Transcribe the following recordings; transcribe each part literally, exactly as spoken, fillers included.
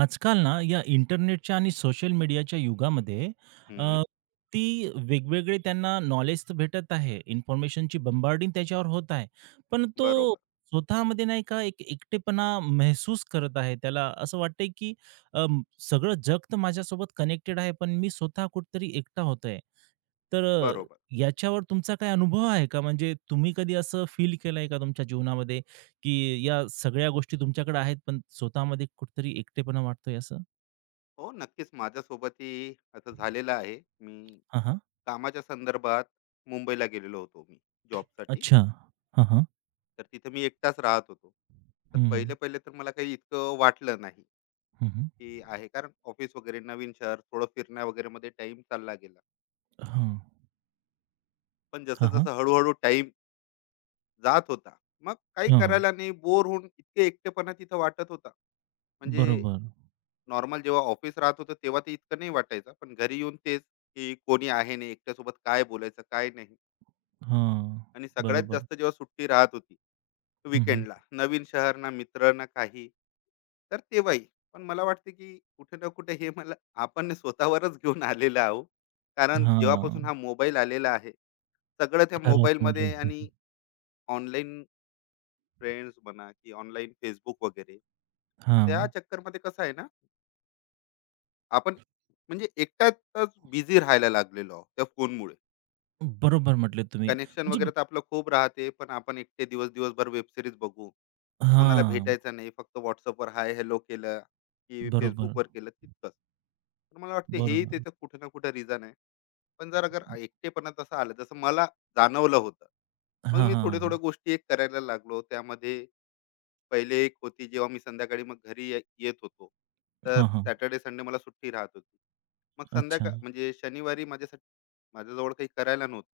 आजकाल ना, या इंटरनेटच्या आणि सोशल मीडियाच्या युगामध्ये हं, अ, ती वेगवेगळे त्यांना नॉलेज तर भेटत आहे. इन्फॉर्मेशनची बंबार्डिंग त्याच्यावर होत आहे. पण तो बरोबर, स्वतःमध्ये नाही का एक एकटेपणा महसूस करत आहे. त्याला असं वाटतंय, की अ, सगळं जग तर माझ्यासोबत कनेक्टेड आहे, पण मी स्वतः कुठेतरी एकटा होतोय. तर अ, बरोबर. याच्यावर तुमचा काही अनुभव आहे का? म्हणजे तुम्ही कधी असं फील केलंय का तुमच्या जीवनामध्ये, की या सगळ्या गोष्टी तुमच्याकडे आहेत, पण स्वतःमध्ये कुठेतरी एकटेपणा वाटतोय असं? हो, नक्कीच माझ्यासोबतही असं झालेलं आहे. मी हां, हां. कामाच्या संदर्भात मुंबईला गेलेलो होतो मी जॉबसाठी. अच्छा. हां, हां. तर तिथे मी एकटाच राहत होतो. तर हं, पहिले-पहिले तर मला काही इतकं वाटलं नाही, हं, हं. की आहे, कारण ऑफिस वगैरे, नवीन शहर, थोडं फिरण्या वगैरेमध्ये टाईम चालला गेला. हां. पण हां, हां. जसं-जसं हळू-हळू टाइम जात होता, मग काही हां, करायला नाही, बोर होऊन इतके एकटेपणा तिथं वाटत होता. म्हणजे बरोबर. नॉर्मल जेव्हा ऑफिस राहत होतं, तेव्हा ते इतकं नाही वाटायचं, पण घरी येऊन तेच, की कोणी आहे नाही, एकट्यासोबत काय बोलायचं, काय नाही. हां, आणि सगळ्यात बरोबर. जास्त जेव्हा सुट्टी राहत होती हं, हं. विकेंडला, नवीन शहर, ना मित्र ना काही, तर तेव्हाही. पण मला वाटते की कुठे ना कुठे हे मला, आपण स्वतःवरच घेऊन आलेलं आहो, कारण जेव्हापासून हां. हा मोबाईल आलेला आहे, सगळं त्या खरंच म्हटले. मोबाईलमध्ये, आणि ऑनलाईन फ्रेंड्स म्हणा, की ऑनलाईन फेसबुक वगैरे, त्या हां. चक्करमध्ये कसं आहे ना, आपण म्हणजे एकट्यातच बिझी राहायला लागलेलो आहोत त्या फोनमुळे. बरोबर म्हटले तुम्ही. कनेक्शन म्हणजे वगैरे तर आपलं खूप राहते, पण आपण एकटे दिवस दिवसभर वेब सिरीज बघू, कोणाला हां. भेटायचं नाही, फक्त व्हॉट्सअपवर हाय हॅलो केलं की बरोबर, फेसबुकवर केलं तितकंच. तर मला वाटते हेही बरोबर. त्याचं कुठं ना कुठं रिझन आहे. पण जर अगर एकटेपणा तसं आलं, जसं मला जाणवलं होतं, मग हां, मी थोडे हां, थोडे हां. गोष्टी एक करायला लागलो त्यामध्ये. पहिले एक होती जेव्हा मी संध्याकाळी मग घरी ये- येत होतो, तर हां, हां. सॅटर्डे संडे मला सुट्टी राहत होती. मग अच्छा. संध्याकाळ, म्हणजे शनिवारी माझ्यासाठी, माझ्याजवळ काही करायला नव्हतं.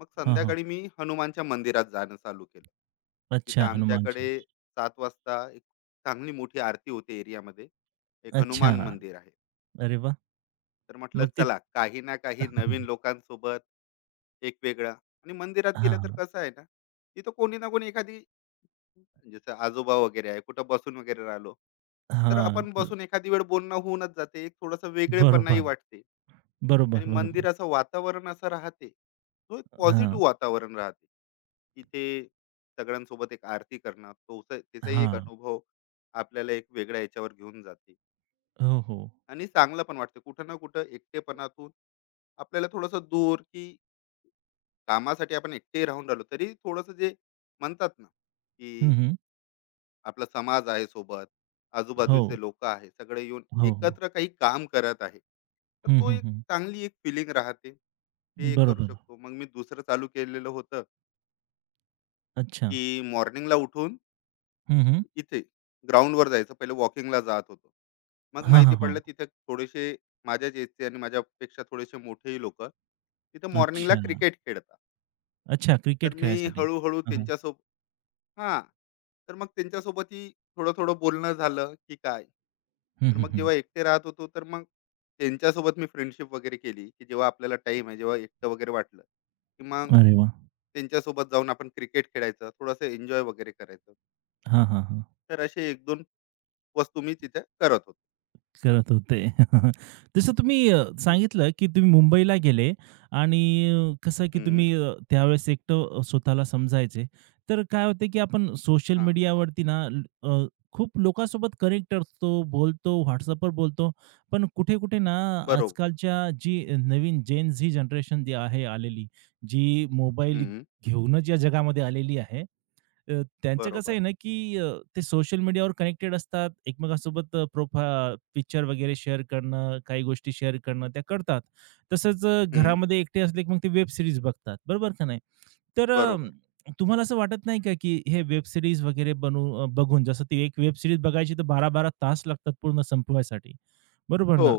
मग हां, हां. संध्याकाळी मी हनुमानच्या मंदिरात जाणं चालू केलं. तिथं अच्छा हनुमानच्या. आमच्याकडे सात वाजता एक चांगली मोठी आरती होते, एरियामध्ये एक अच्छा. हनुमान मंदिर आहे. अरे वाह! तर म्हटलं, मग ते चला काही ना काही नवीन लोकांसोबत एक वेगळं. आणि मंदिरात गेलं हां, तर हां. कसं आहे ना, तिथं कोणी ना कोणी एखादी, जसं आजोबा वगैरे आहे, कुठं बसून वगैरे राहिलो, तर हां. आपण बसून एखादी वेळ बोलणं होऊनच जाते, एक थोडंसं वेगळेपणाही बरोबर. वाटते. आणि बरोबर, बरोबर. मंदिराचं वातावरण असं राहते, तो एक हां, पॉझिटिव्ह वातावरण राहते तिथे. सगळ्यांसोबत एक आरती करणं, तो त्याचाही एक हां. अनुभव आपल्याला एक वेगळ्या याच्यावर घेऊन जाते. हो, हो. आणि चांगलं पण वाटते, कुठं ना कुठं एकटेपणातून आपल्याला थोडंसं दूर, की कामासाठी आपण एकटे राहून राहिलो तरी थोडंसं जे म्हणतात ना, की हं, हं. आपला समाज आहे सोबत, हो, आजूबाजूचे लोक आहे सगळे येऊन हो, हो. एकत्र काही काम करत आहे, तर हं, तो हं, एक हं. चांगली एक फिलिंग राहते. ते एक करू बरोबर. शकतो. मग मी दुसरं चालू केलेलं होतं, अच्छा. की मॉर्निंगला उठून हं, हं. इथे ग्राउंडवर जायचं. पहिले वॉकिंगला जात होतो. मग हां, माहिती हां, पडलं हां. तिथे थोडेसे माझ्याच एजचे आणि माझ्यापेक्षा थोडेसे मोठेही लोक तिथे मॉर्निंगला अच्छा. क्रिकेट खेळतात. अच्छा तर क्रिकेट मी खेळायसाठी. हळूहळू हां, हां. त्यांच्यासोबत, हां. तर मग त्यांच्यासोबतही थोडं-थोडं बोलणं झालं, की काय. हं, तर हं, मग हं. जेव्हा एकटे राहत होतो, तर मग त्यांच्यासोबत मी फ्रेंडशिप वगैरे केली, की जेव्हा आपल्याला टाईम आहे, जेव्हा एकटं वगैरे वाटलं, की मग अरे वाह! त्यांच्यासोबत जाऊन आपण क्रिकेट खेळायचं, थोडंसं एन्जॉय वगैरे करायचं. हां, हां, हां. तर असे एक-दोन वस्तू मी तिथे करत होतो. करत होते. जसं तुम्ही अ, हं, सांगितलं, की तुम्ही मुंबईला गेले आणि अ, कसं की हं. तुम्ही अ, त्यावेळेस एकटं अ, स्वतःला समजायचे. तर काय होते, की आपण सोशल हां. मीडियावरती ना ल- अ, खूप लोकांसोबत कनेक्ट असतो, बोलतो, WhatsAppवर बोलतो. पण कुठे-कुठे ना बरोबर. आजकालच्या जी नवीन जेन झी जनरेशन जी आहे आलेली, जी मोबाईल हं. घेऊनच या जगामध्ये आलेली आहे. अ, त्यांचं कसं बरोबर. आहे ना, की ते सोशल मीडियावर कनेक्टेड असतात. एकमेकांसोबत अ, प्रोफा पिक्चर वगैरे शेअर करणं, काही गोष्टी शेअर करणं त्या करतात. तसंच अ, हं. घरामध्ये एकटे असले की मग ते वेब सीरीज बघतात. बरोबर का नाही? तर अ, बरोबर. तुम्हाला असं वाटत नाही का, की हे वेब सीरीज वगैरे बनवू अ, बघून जसं ती एक वेब सीरीज बघायची तर बारा बारा तास लागतात पूर्ण संपवायसाठी, बरोबर हो, ना?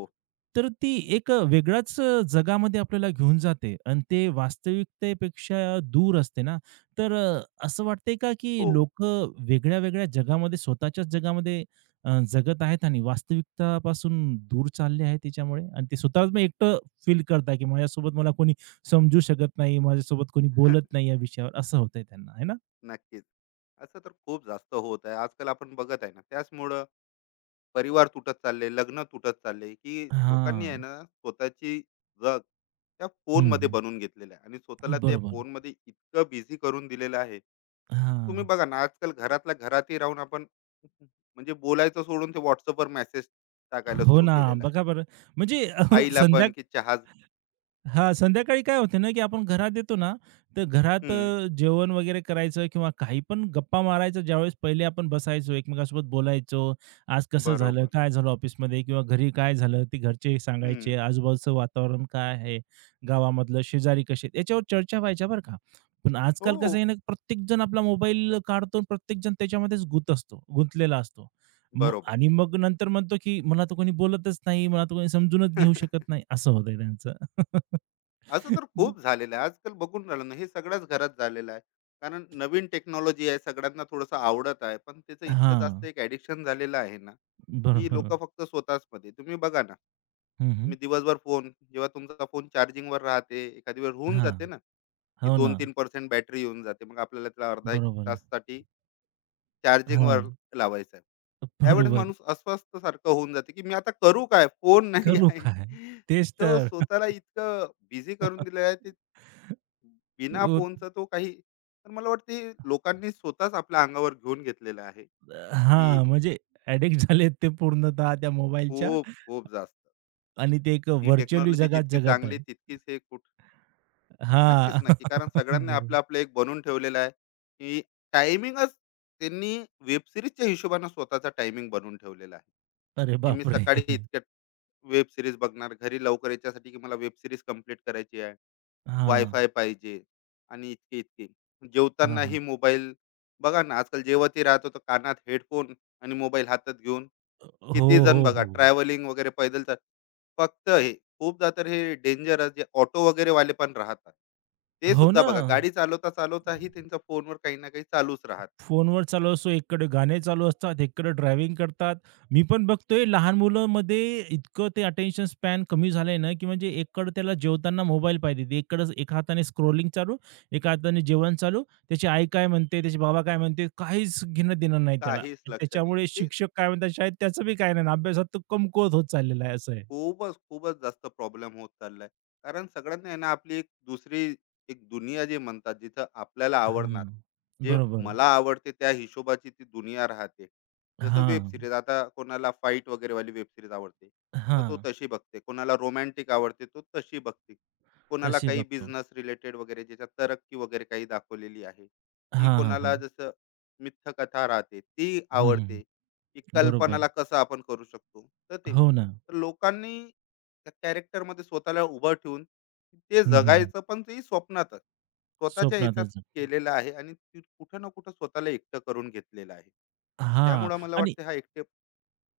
तर ती एक अ, वेगळ्याच अ, जगामध्ये आपल्याला घेऊन जाते आणि ते वास्तविकतेपेक्षा दूर असते ना. तर अ, असं वाटतंय का, की हो. लोकं वेगळ्या-वेगळ्या जगामध्ये स्वतःच्याच जगामध्ये अ, जगत आहेत आणि वास्तविकतापासून दूर चालले आहेत त्याच्यामुळे आणि ते स्वतःला एकटं फील करताय, की माझ्यासोबत मला कोणी समजू शकत नाही, माझ्यासोबत कोणी बोलत नाही या विषयावर, असं होतंय त्यांना, है ना? नक्कीच. असं तर खूप जास्त होत आहे. आजकाल आपण बघत आहे ना, त्याचमुळं परिवार तुटत चालले, लग्न तुटत चालले, की लोकांनी आहे हां. ना स्वतःची जग त्या हं, फोनमध्ये हं. बनवून घेतलेलं आहे आणि स्वतःला त्या बरोबर. फोनमध्ये इतकं बिझी करून दिलेलं आहे. हां. तुम्ही बघा ना, आजकाल घरातल्या घरातही राहून आपण, म्हणजे बोलायचं सोडून, ते WhatsAppवर मेसेज टाकायला हो सुरू ना. केलेला आहे. बघा बरं, म्हणजे आईला संध्या पण की चहा, हां, संध्याकाळी काय होते ना, की आपण घरात येतो ना, तर घरात हं, अ, जेवण वगैरे करायचं किंवा काही पण गप्पा मारायचं. ज्यावेळेस पहिले आपण बसायचो, एकमेकांसोबत बोलायचो. आज कसं झालं, बरोबर. काय झालं ऑफिसमध्ये किंवा घरी काय झालं, ते घरचे हं, सांगायचे. आजूबाजूचं वातावरण काय आहे, गावामधलं, शेजारी कसे आहेत, याच्यावर चर्चा व्हायच्या बरं का. पण आजकाल कसं हो, आहे ना, प्रत्येकजण आपला मोबाईल काढतो आणि प्रत्येकजण त्याच्यामध्येच गुंत असतो गुंतलेला असतो. मग बरोबर. आणि मग नंतर म्हणतो, की मला तर कोणी बोलतच नाही, मला तर कोणी समजूनच घेऊ शकत नाही, असं होतंय त्यांचं. असं तर खूप झालेलं आहे. आजकाल बघून राहिलं ना, हे सगळ्याच घरात झालेलं आहे. कारण नवीन टेक्नॉलॉजी आहे, सगळ्यांना थोडंसं आवडत आहे. पण त्याचं इतकं जास्त हां. एक ॲडिक्शन झालेलं आहे ना, की बरोबर. लोकं फक्त स्वतःचमध्ये. तुम्ही बघा ना, हं, हं. तुम्ही दिवसभर फोन, जेव्हा तुमचा फोन चार्जिंगवर राहते, एखादी वेळ होऊन हां. जाते ना, की हो ना. दोन-तीन टक्के बॅटरी येऊन जाते. मग आपल्याला त्याला अर्धा एक बरोबर आहे. ताससाठी चार्जिंगवर हां. लावायचं आहे. त्यावेळेस बरोबर. माणूस अस्वस्थ सारखं होऊन जाते, की मी आता करू काय? फोन नाही करू आहे. काय? तेच तो तर. स्वतःला इतकं बिझी करून दिलेलं आहे, ते बिना उत फोनचा तो काही. तर मला वाटते, लोकांनी स्वतःच आपल्या अंगावर घेऊन घेतलेलं आहे, की हां, म्हणजे ॲडिक्ट झालेत ते पूर्णतः त्या मोबाईलच्या खूप, खूप जास्त. आणि ते एक ती व्हर्चुअली टेक्नॉलॉजी जगात जितकी जगत चांगली आहे. तितकीच हे कुठ. नक्कीच, हां. नक्की. कारण सगळ्यांनी बरोबर. आपलं-आपलं एक बनवून ठेवलेलं आहे, की टायमिंगच, त्यांनी वेब सीरीजच्या स्वतःचा टायमिंग बनवून ठेवलेला आहे. अरे की मी बापरे! सकाळी इतक्यात वेब सीरीज बघणार, घरी लवकर याच्यासाठी की मला वेब सीरीज कंप्लीट करायची आहे. हां. वायफाय पाहिजे आणि इतके-इतके. हां, जेवतानाही हां. मोबाईल. बघा ना, आजकाल जेवतही राहतो तर कानात हेडफोन आणि मोबाईल हातात घेऊन. हो, किती जण हो, बघा, हो. ट्रॅव्हलिंग वगैरे पैदल तर फक्त हे. खूपदा तर हे डेंजरस, जे ऑटो वगैरे वाले पण राहतात, ते हो सुद्धा ना. बघा गाडी चालवता-चालवताही त्यांचा फोनवर काही ना काही चालूच राहत. फोनवर चालू असतो, एकीकडे गाणे चालू असतात, एकीकडे ड्रायव्हिंग करतात. मी पण बघतोय लहान मुलांमध्ये इतकं ते अटेन्शन स्पॅन कमी झालंय ना, की म्हणजे एकीकडे त्याला जेवताना मोबाईल पाहिजे. एकीकडे एका हाताने स्क्रोलिंग चालू, एका हाताने जेवण चालू. त्याची आई काय म्हणते, त्याचे बाबा काय म्हणते, काहीच घेणं-देणं नाही त्याला. काहीच लक्ष नाही. त्याच्यामुळे ते शिक्षक काय म्हणतात शाळेत, त्याचं बी काही नाही. अभ्यासात तो कमकुवत होत चाललेला आहे, असं आहे. खूपच, खूपच जास्त प्रॉब्लेम होत चाललाय. कारण सगळ्यांना आहे ना, आपली एक दुसरी एक दुनिया जी म्हणतात, जिथं आपल्याला आवडणार, हं. जे बरोबर. मला आवडते त्या हिशोबाची ती दुनिया राहते. जसं वेब हां. सीरीज, आता कोणाला फाईट वगैरेवाली वेब सीरीज आवडते, तर तो हां. तशी बघते. कोणाला रोमॅन्टिक आवडते, तो तशी बघते. कोणाला तशी काही बघतो. बिझनेस रिलेटेड वगैरे, ज्याच्यात तरक्की वगैरे काही दाखवलेली आहे, की हां, हां, कोणाला हां. जसं मिथ्यकथा राहते, ती हं, हं, आवडते, हं. की बरोबर. कल्पनाला कसं आपण करू शकतो. तर ते, हो ना. तर लोकांनी त्या character मध्ये स्वतःला उभं ठेवून ते हं, हं, हं. जगायचं, पण ते स्वप्नातच स्वतःच्या याच्यात स्वप्नातच. केलेलं आहे आणि ती- कुठं ना कुठं स्वतःला एकटं करून घेतलेलं आहे. हां त्यामुळं मला आणि वाटतं हा एकटेपणा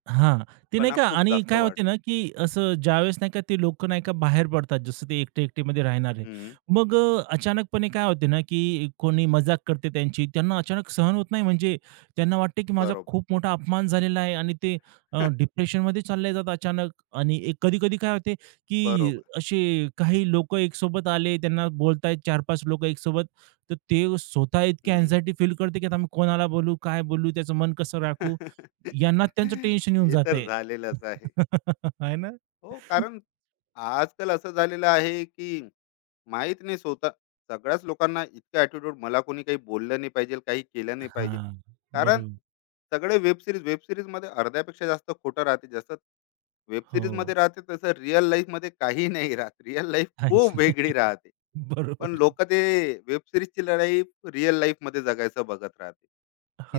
हां, ते नाही का खूप आणि जास्त काय होते ना, वाढलाय. की असं ज्यावेळेस नाही का ते लोकं नाही का बाहेर पडतात, जसं ते एकटे-एकटेमध्ये राहणारे. हम्म, मग अ, अचानकपणे काय होते ना, की कोणी मजाक करते त्यांची, त्यांना अचानक सहन होत नाही. म्हणजे त्यांना वाटते, की माझा बरोबर. खूप मोठा अपमान झालेला आहे आणि ते डिप्रेशनमध्ये चालले जातात अचानक आणि एक कधी-कधी काय होते, की बरोबर. असे काही लोकं एकसोबत आले, त्यांना बोलतायत चार-पाच लोकं एकसोबत, तर ते स्वतः इतकी हम्म. अँक्झायटी फील करते, की आता मी कोणाला बोलू, काय बोलू, त्याचं मन कसं राखू? यांना त्यांचं टेन्शन येऊन हे तर जातंय. झालेलंच आहे. आहे ना? हो, कारण आजकाल असं झालेलं आहे की, माहीत नाही, स्वतः सगळ्याच लोकांना इतका ॲटिट्यूड, मला कोणी काही बोललं नाही पाहिजे, काही केलं नाही पाहिजे. हां, कारण बरोबर. सगळे वेब सीरीज वेब सीरीजमध्ये अर्ध्यापेक्षा जास्त खोटं राहते. जसं वेब हो, सीरीजमध्ये राहते तसं रिअल लाईफमध्ये काही नाही राहत. रिअल लाईफ काहीच खूप वेगळी नाही. राहते. पण बरोबर. लोक ते वेब सिरीजची लढाई रिअल लाईफ मध्ये जगायचं बघत राहते.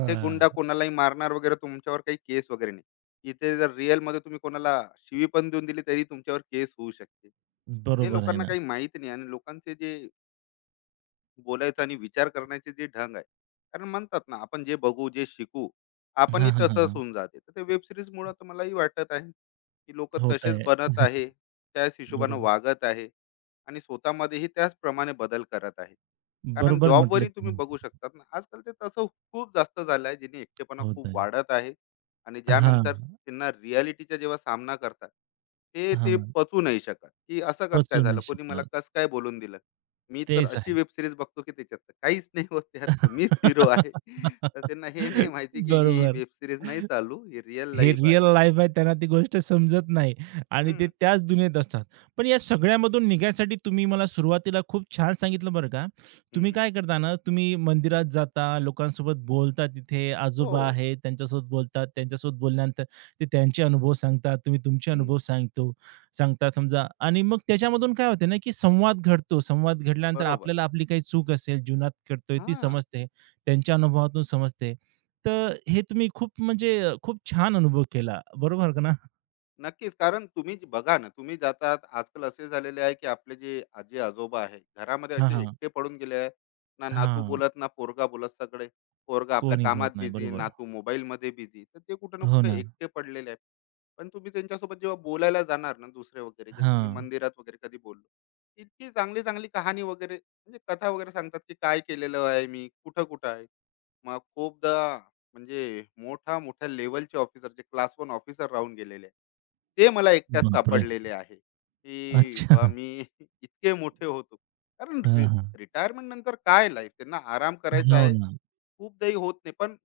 इथे गुंडा कोणालाही मारणार वगैरे, तुमच्यावर काही केस वगैरे नाही. इथे जर रिअल मध्ये तुम्ही कोणाला शिवी पण देऊन दिली तरी तुमच्यावर केस होऊ शकते. हे बरोबर आहे लोकांना ना. काही माहित नाही. आणि लोकांचे जे बोलायचं आणि विचार करण्याचे जे ढंग आहे. कारण म्हणतात ना, आपण जे बघू, जे शिकू, आपणही हां, हां, हां, तसंच हां. होऊन जाते. तर ते वेब सीरीजमुळं तर मलाही वाटत आहे, की लोकं होत तसेच आहे. बनत आहे, त्याच हिशोबानं बरोबर. वागत आहे आणि स्वतःमध्येही त्याचप्रमाणे बदल करत आहे. कारण बरोबर म्हटले जॉबवरही तुम्ही तुम्ही. बघू शकतात ना, आजकाल ते तसं खूप जास्त झालं आहे, ज्याने एकटेपणा होत खूप आहे. वाढत आहे. आणि हां, ज्यानंतर त्यांना रिॲलिटीचा जेव्हा सामना करतात, ते ते हां. पचू नाही शकत, की असं कसं काय पचू झालं? नाही कोणी मला शकत. कसं काय बोलून दिलं? मी तर तेच अशी आहे. वेब सीरीज बघतो, की त्याच्यात तर काहीच नाही होत, त्यात तर मीच हिरो आहे. तर त्यांना हे नाही माहिती, की ही बरोबर. वेब सीरीज नाही चालू, ही रिअल हे लाईफ रिअल आहे. लाईफ आहे त्यांना ती गोष्ट समजत नाही आणि ते हं, त्याच दुनियेत असतात. पण या सगळ्यामधून निघायसाठी तुम्ही मला सुरुवातीला खूप छान सांगितलं बरं का. तुम्ही हं. काय करता ना, तुम्ही मंदिरात जाता, लोकांसोबत बोलता तिथे, आजोबा हो, आहेत त्यांच्यासोबत बोलतात, त्यांच्यासोबत बोलल्यानंतर ते त्यांचे अनुभव सांगतात, तुम्ही तुमचे हं. अनुभव सांगतो सांगता समजा आणि मग त्याच्यामधून काय होते ना, की संवाद घडतो. संवाद घडल्यानंतर बरोबर. आपल्याला आपली काही चूक असेल जीवनात घडतोय ती हां, समजते. त्यांच्या अनुभवातून समजते. तर हे तुम्ही खूप म्हणजे अ, खूप छान अनुभव केला. बरोबर का ना? नक्कीच. कारण तुम्ही जे बघा ना, तुम्ही जातात, आजकाल असे झालेले आहे की, आपले जे आजी-आजोबा आहे, घरामध्ये हां, असे हां. एकटे पडून गेले आहे. ना नातू हां. बोलत, ना पोरगा बोलत सगळे. पोरगा आपल्या कोणी कामात बोलत नाही. बिझी, बरोबर. नातू मोबाईलमध्ये बिझी. तर ते कुठे ना हो कुठे ना. एकटे पडलेले आहे. पण तुम्ही त्यांच्यासोबत जेव्हा बोलायला जाणार ना, दुसरे वगैरे, जसं मी हां. मंदिरात वगैरे कधी बोललो, इतकी चांगली चांगली कहाणी वगैरे, म्हणजे कथा वगैरे सांगतात, की काय केलेलं आहे, मी कुठं कुठं आहे. मग खूपदा, म्हणजे मोठा मोठ्या लेवलचे ऑफिसर, जे क्लास वन ऑफिसर राहून गेलेले आहे, ते मला एकट्याच बापरे! सापडलेले आहे, की बा, अच्छा. मी इतके मोठे होतो, कारण हां, हां. रिटायरमेंट नंतर काय लाईफ, त्यांना आराम करायचा हो आहे. ना. खूपदाही होत नाही पण.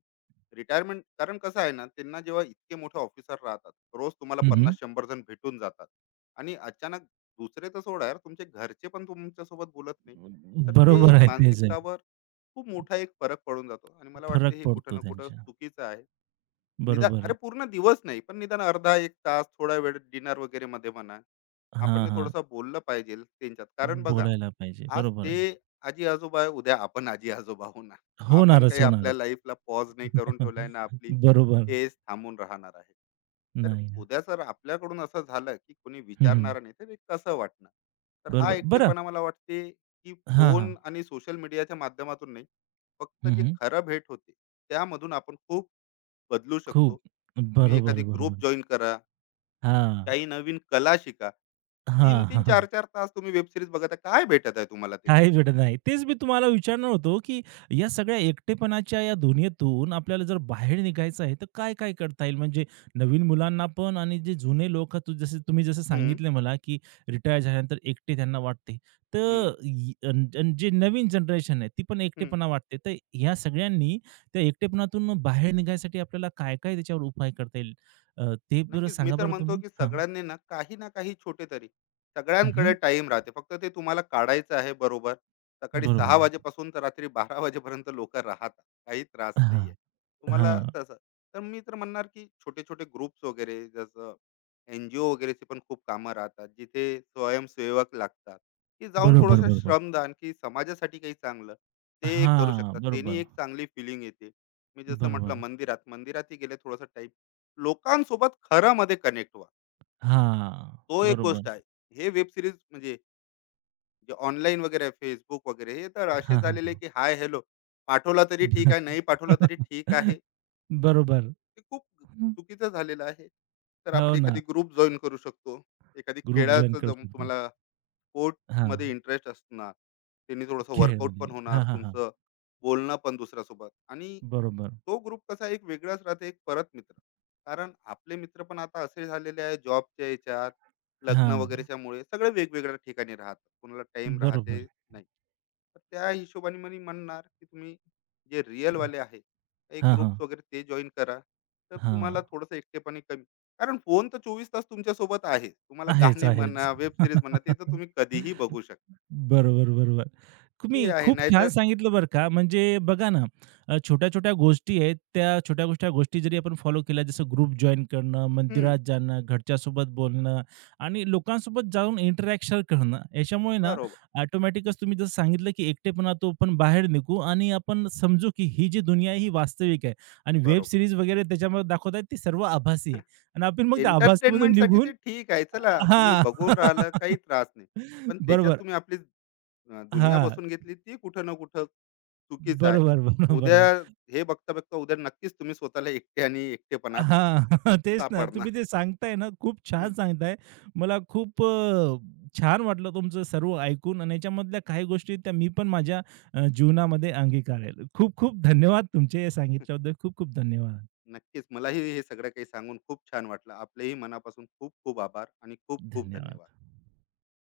रिटायरमेंट, कारण कसं आहे ना, त्यांना जेव्हा इतके मोठे ऑफिसर राहतात, रोज तुम्हाला हं, हं. पन्नास शंभर जण भेटून जातात, आणि अचानक दुसरे तर सोडा यार, तुमचे घरचे पण तुमच्यासोबत बोलत नाही. तर ते बरोबर एक आहे. तेच आहे. मानसिकतावर खूप मोठा एक फरक पडून जातो, आणि मला वाटते फरक हे कुठं पडतो ना कुठं त्यांच्या. चुकीचं आहे. निदान, अरे बरोबर. पूर्ण दिवस नाही, पण निदान अर्धा एक तास, थोडा वेळ डिनर वगैरे मध्ये म्हणा, हां, आपण हां. थोडस बोललं पाहिजे त्यांच्यात. कारण बघा, बोलायला पाहिजे. आज बरोबर ते आहे. आजी आजोबा आहे, उद्या आपण आजी आजोबा, हो ना. आपण होणारच, काही आपल्या होणारच. लाईफला पॉज नाही करून ठेवलाय ना, आपली बरोबर. एज थांबून राहणार आहे. तर नाही ना. उद्या जर आपल्याकडून असं झालं, की कोणी हं, हं. विचारणार नाही, तर हे कसं वाटणार? तर हा बरोबर. बरं एकटेपणा, मला वाटते की हां, हां. फोन आणि सोशल मीडियाच्या माध्यमातून नाही, फक्त हं, जे हं. खरं भेट होते, त्यामधून आपण खूप बदलू शकतो. खूप. तुम्ही बरोबर, एखादी ग्रुप बरोबर. जॉईन करा, हां. काही नवीन कला शिका. तीन हां. तीन हां. चार चार तास तुम्ही वेब सिरीज बघत आहे, काय भेटत आहे तुम्हाला काही त्याच्यातून? भेटत नाही. तेच मी तुम्हाला विचारणार होतो, की या सगळ्या एकटेपणाच्या या दुनियेतून आपल्याला जर बाहेर निघायचं आहे, तर काय-काय करता येईल? म्हणजे नवीन मुलांना पण आणि जे जुने लोक तू जसे तुम्ही जसं हम्म. सांगितले मला, की रिटायर झाल्यानंतर एकटे त्यांना वाटते. तर हम्म. य अन अन जे नवीन जनरेशन आहे, ती पण हम्म. एकटेपणा वाटते. तर ह्या सगळ्यांनी त्या एकटेपणातून बाहेर निघायसाठी आपल्याला काय-काय त्याच्यावर उपाय करता येईल? अ, ते बरं नक्कीच. मी सांगा तर बरं म्हणतो, तुम्ही? की हां. सगळ्यांनी ना काही ना काही छोटे तरी. सगळ्यांकडे हं, टाईम राहते, फक्त ते तुम्हाला काढायचं आहे, बरोबर. सकाळी सहा बरोबर. वाजेपासून तर रात्री बारा वाजेपर्यंत लोकं राहतात, काही त्रास नाही हां, आहे तुम्हाला हां. तसं. तर मी तर म्हणणार, की छोटे-छोटे ग्रुप्स वगैरे, जसं एन-जी-ओ वगैरेची पण खूप कामं राहतात. जिथे स्वयंसेवक लागतात, की जाऊन बरोबर, थोडंसं बरोबर. श्रमदान, की समाजासाठी काही चांगलं ते करू हां, शकतात. त्यांनी बरोबर, एक चांगली फीलिंग येते. मी जसं बरोबर. म्हटलं मंदिरात, मंदिरातही गेले थोडंसं टाईम, लोकांसोबत खरामध्ये कनेक्ट व्हा. हां, तो एक बरोबर. गोष्ट आहे. हे वेब सीरीज म्हणजे, जे ऑनलाईन वगैरे आहे, Facebook वगैरे, हे तर असे हां, हां, झालेले आहे, हां. की हाय हेलो पाठवला तरी ठीक आहे, नाही पाठवला तरी ठीक आहे. बस. बरोबर. हे खूप चुकीचं झालेलं आहे. तर आपण हो ना, एखादी ग्रुप जॉइन करू शकतो. एखादी ग्रुप जॉइन खेळाचं, करू जम शकतो. तुम्हाला स्पोर्टमध्ये हां, इंटरेस्ट असणार. त्यांनी थोडंसं वर्कआउट खेळमध्ये. पण होणार हां, हां, हां. तुमचं, बोलणं पण दुसऱ्यासोबत, आणि बरोबर. तो ग्रुप कसा एक वेगळाच राहते, एक परत मित्र. कारण आपले मित्र पण आता असे झालेले आहे, जॉबच्या याच्यात, लग्न हां, वगैरेच्या मुळे सगळे वेगवेगळ्या ठिकाणी राहतात, कोणाला टाइम राहते बरोबर. नाही. तर त्या हिशोबाने मी म्हणणार, की तुम्ही जे रिअल वाले आहे काही हां, हां, ग्रुप्स वगैरे, ते जॉईन करा, तर हां. तुम्हाला थोडंसं एकटेपणी कमी. कारण फोन तर चोवीस तास तुमच्या सोबत आहे, तुम्हाला आहेच, गाणे आहेच. म्हणा, वेब सिरीज म्हणा, ते तर तुम्ही कधीही बघू शकता, बरोबर, बरोबर. ते तुम्ही आहे. खूप छान नाहीतर सांगितलं बरं का. म्हणजे बघा ना, अ, छोट्या-छोट्या गोष्टी आहेत, त्या छोट्या-छोट्या गोष्टी जरी आपण फॉलो केल्या, जसं ग्रुप जॉइन करणं, हम्म, मंदिरात जाणं, घरच्यासोबत बोलणं आणि लोकांसोबत जाऊन इंटरॅक्शन करणं, याच्यामुळे ना बरोबर, ऑटोमॅटिकच तुम्ही जसं सांगितलं, की एकटेपणा तो पण बाहेर निघू आणि आपण समजू, की ही जी दुनिया आहे, ही वास्तविक आहे आणि वेब बरोबर. सीरीज वगैरे त्याच्यामध्ये दाखवत आहेत, ती सर्व आभासी आहे आणि आपण मग त्या आभासीमधून एंटरटेनमेंटसाठी ते निघून ठीक आहे, चला अ, तुम्ही हां. बघून राहिलं, काही त्रास नाही. पण त्याच्यात बरोबर. तुम्ही आपली अ, दुनिया हां. बसवून घेतली, ती कुठं ना कुठं चुकीचं आहे. बरोबर, बरोबर, उद्या बरोबर. हे बघता-बघता उद्या नक्कीच तुम्ही स्वतःला एकटे आणि एकटेपणात हां. तेच ना. सापडणार. तुम्ही ते सांगताय ना, खूप हं. छान सांगताय. मला खूप अ, छान वाटलं तुमचं सर्व ऐकून आणि याच्यामधल्या काही गोष्टी त्या मी पण माझ्या अ, जीवनामध्ये अंगीकारेल. खूप खूप धन्यवाद तुमचे हे सांगितल्याबद्दल. खूप खूप धन्यवाद. नक्कीच, मलाही हे सगळं काही सांगून खूप छान वाटलं. आपलेही मनापासून खूप खूप आभार आणि खूप खूप धन्यवाद. धन्यवाद.